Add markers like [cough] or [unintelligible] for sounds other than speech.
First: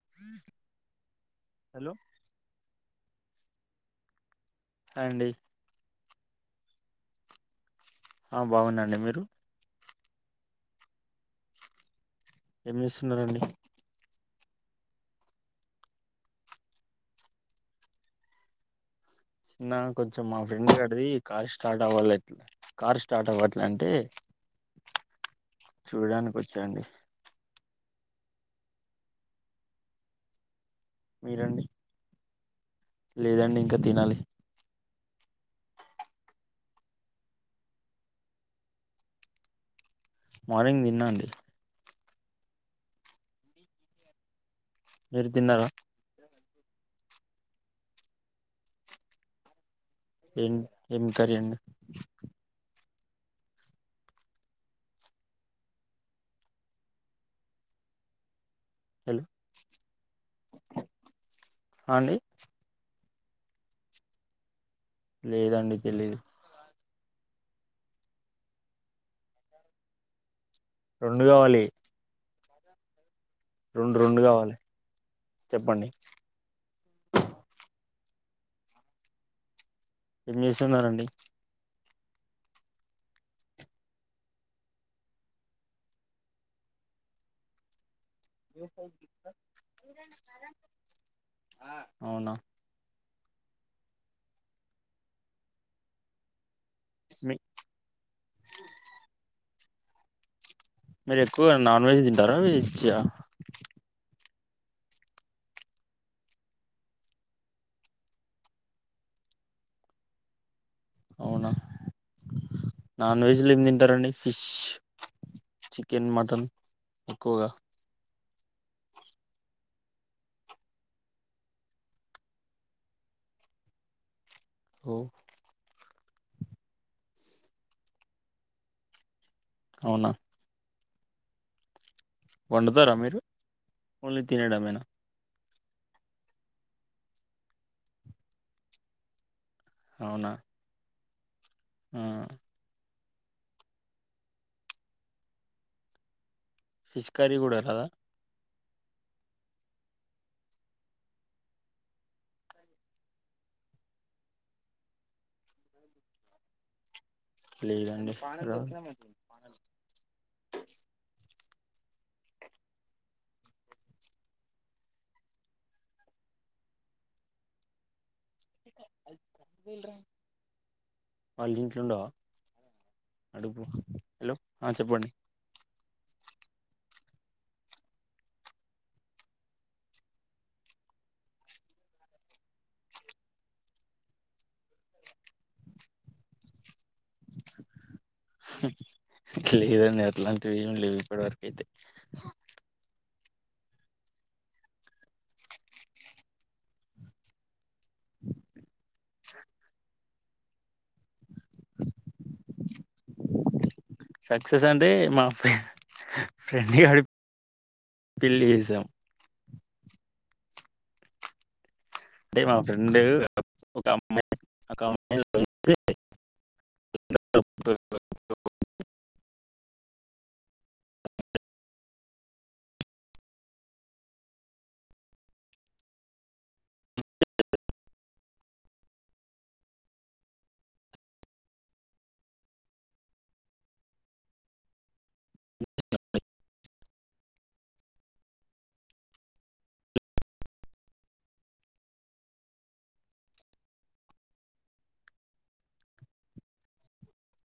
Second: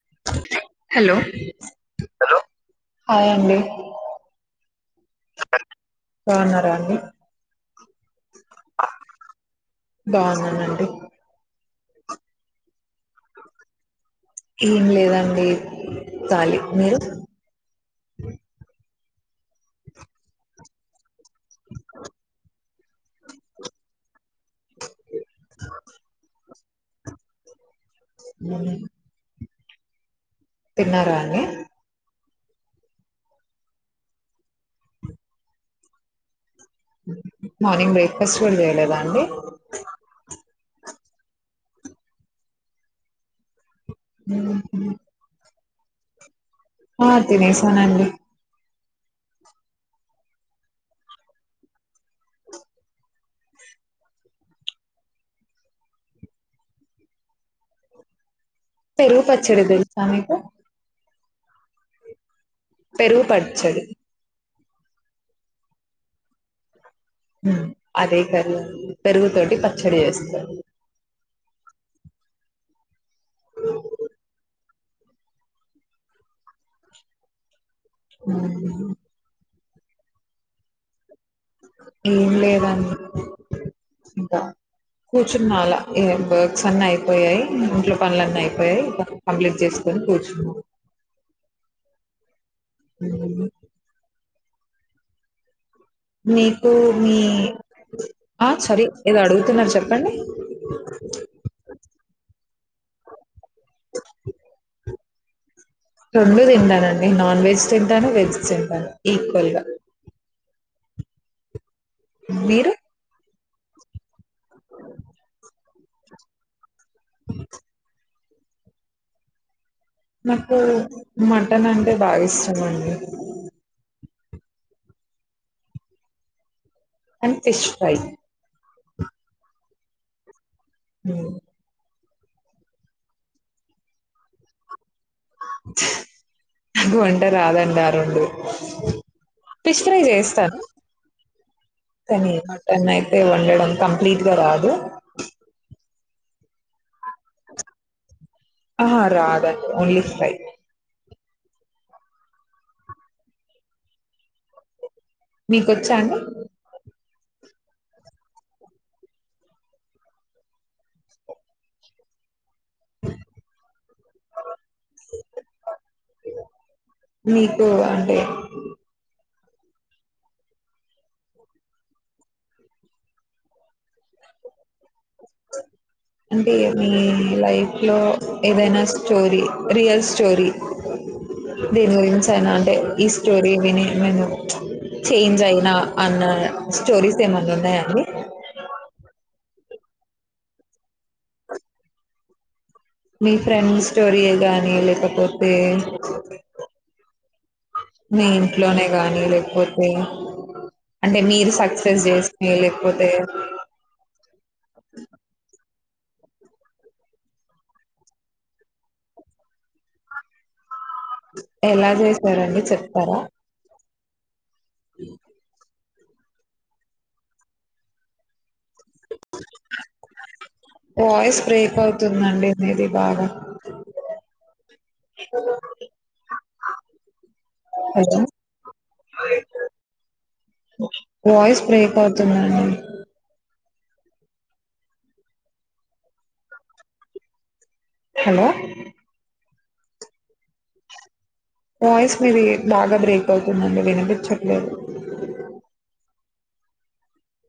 hello hello hi అండి hi అండి బావున్నారు అండి ఆ బాగున్నా అండి మీరు ప్పు ఏం చేస్తున్నారండి ఏం లేదండి కాలి మీరు నా కొంచం మా ఫ్రెండ్ గాడ్ది కార్ స్టార్ట్ అవ్వాలేట్ల్ కార్ స్టార్ట్ అవ్వట్లే అంటే చూడడానికి వచ్చ అండి మ్ ఉ తిన్నారా అన్ని మీరండి లేదండి ఇంకా తినాలి మార్నింగ్ బ్రేక్ఫాస్ట్ కూడ చేయలేదా అండి మార్నింగ్ తిన్నా అండి మ్మ్ మీరు తిన్నారా ఆ తినేసానండి ఏం ఏం కర్రీ అండి పెరుగు పచ్చడి తెల్సా మీకు ఆండి పెరుగు పచ్చడి లేదండి తెలీదు మ్మ్ అదే కరు పెరుగు తోటి పచ్చడి ఎస్తారు రోండు కావాలి రెండు రెండు కావాలి చెప్పండి మ్ హు ఏం చేస్తున్నారండి హు లేదండి ఇంకా కూర్చున్న అలా ఇగ్ వర్క్స్ అన్ని అయిపోయాయ్ ఇంట్లో పనులన్నీ అయిపోయాయి కంప్లీట్ చేసుకొని కూర్చున్నా అవునా మ్ ఉ మీకు మీ ఆ సారీ ఏదో అడుగుతున్నారు చెప్పండి మీరు ఎక్కువగా నాన్ వెజ్ తింటారా వెజ్జ రోండు తింటానండి నాన్ వెజ్ తింటాను వెజ్ తింటాను ఈక్వల్గ అవునా నాన్ వెజ్ లిమ్ తింటారండి ని ఫిష్, చికెన్, మటన్ ఎక్కువగా నాకు మటన్ అంటే బాగా ఇష్టం అండి ఒ అండ్ ఫిష్ ఫ్రై అవున హు వండుతార మీరు ఓన్లీ తినేడంమేన [unintelligible] పిష్క్రీ అవునా చేస్తాను ఆ కానీ మటన్ వండడం అ కంప్లీట్గా రాదు ఫిష్ కర్రీ కూడ రాద ఆహా రాదండి ఓన్లీ ఫ్రై మీకొచ్చ అండి లేదండి మీకు అంటే [unintelligible] వాళ్ళ ఇంట్లోండవ అడుపు హలో ఆ చెప్పండి అంటే మీ లైఫ్ లో ఏదైన స్టోరీ రియల్ స్టోరీ [unintelligible] అంటే ఈ స్టోరీ విని ఏమైన చేంజ్ అయిన అన్న స్టోరీస్ ఏమన్నా ఉన్నాయాండి లేదండి అట్లాంటివి ఏమి లేవు ఇప్పటి వరక అయితే మీ ఫ్రెండ్ స్టోరీయే గానీ లేకపోతే ఇంట్లోనే గాని లేకపోతే అంటే మీరు సక్సెస్ చేసే లేకపోతే సక్సెస్ అంటే మా ఫ్రెండ్ గడి పెళ్లి చేసాం ఎలా అంటే మా చేసారండి ఫ్రెండ్ చెప్తార ఒక అమ్మాయి ఒక అమ్మాయి వాయిస్ బ్రేక్ అవుతుందండి మీది బాగ అ అ వాయిస్ బ్రేక్ అవుతుందండి హలో వాయిస్ మీది బాగ బ్రేక్ అవుతుందండి వినిపించట్లేదు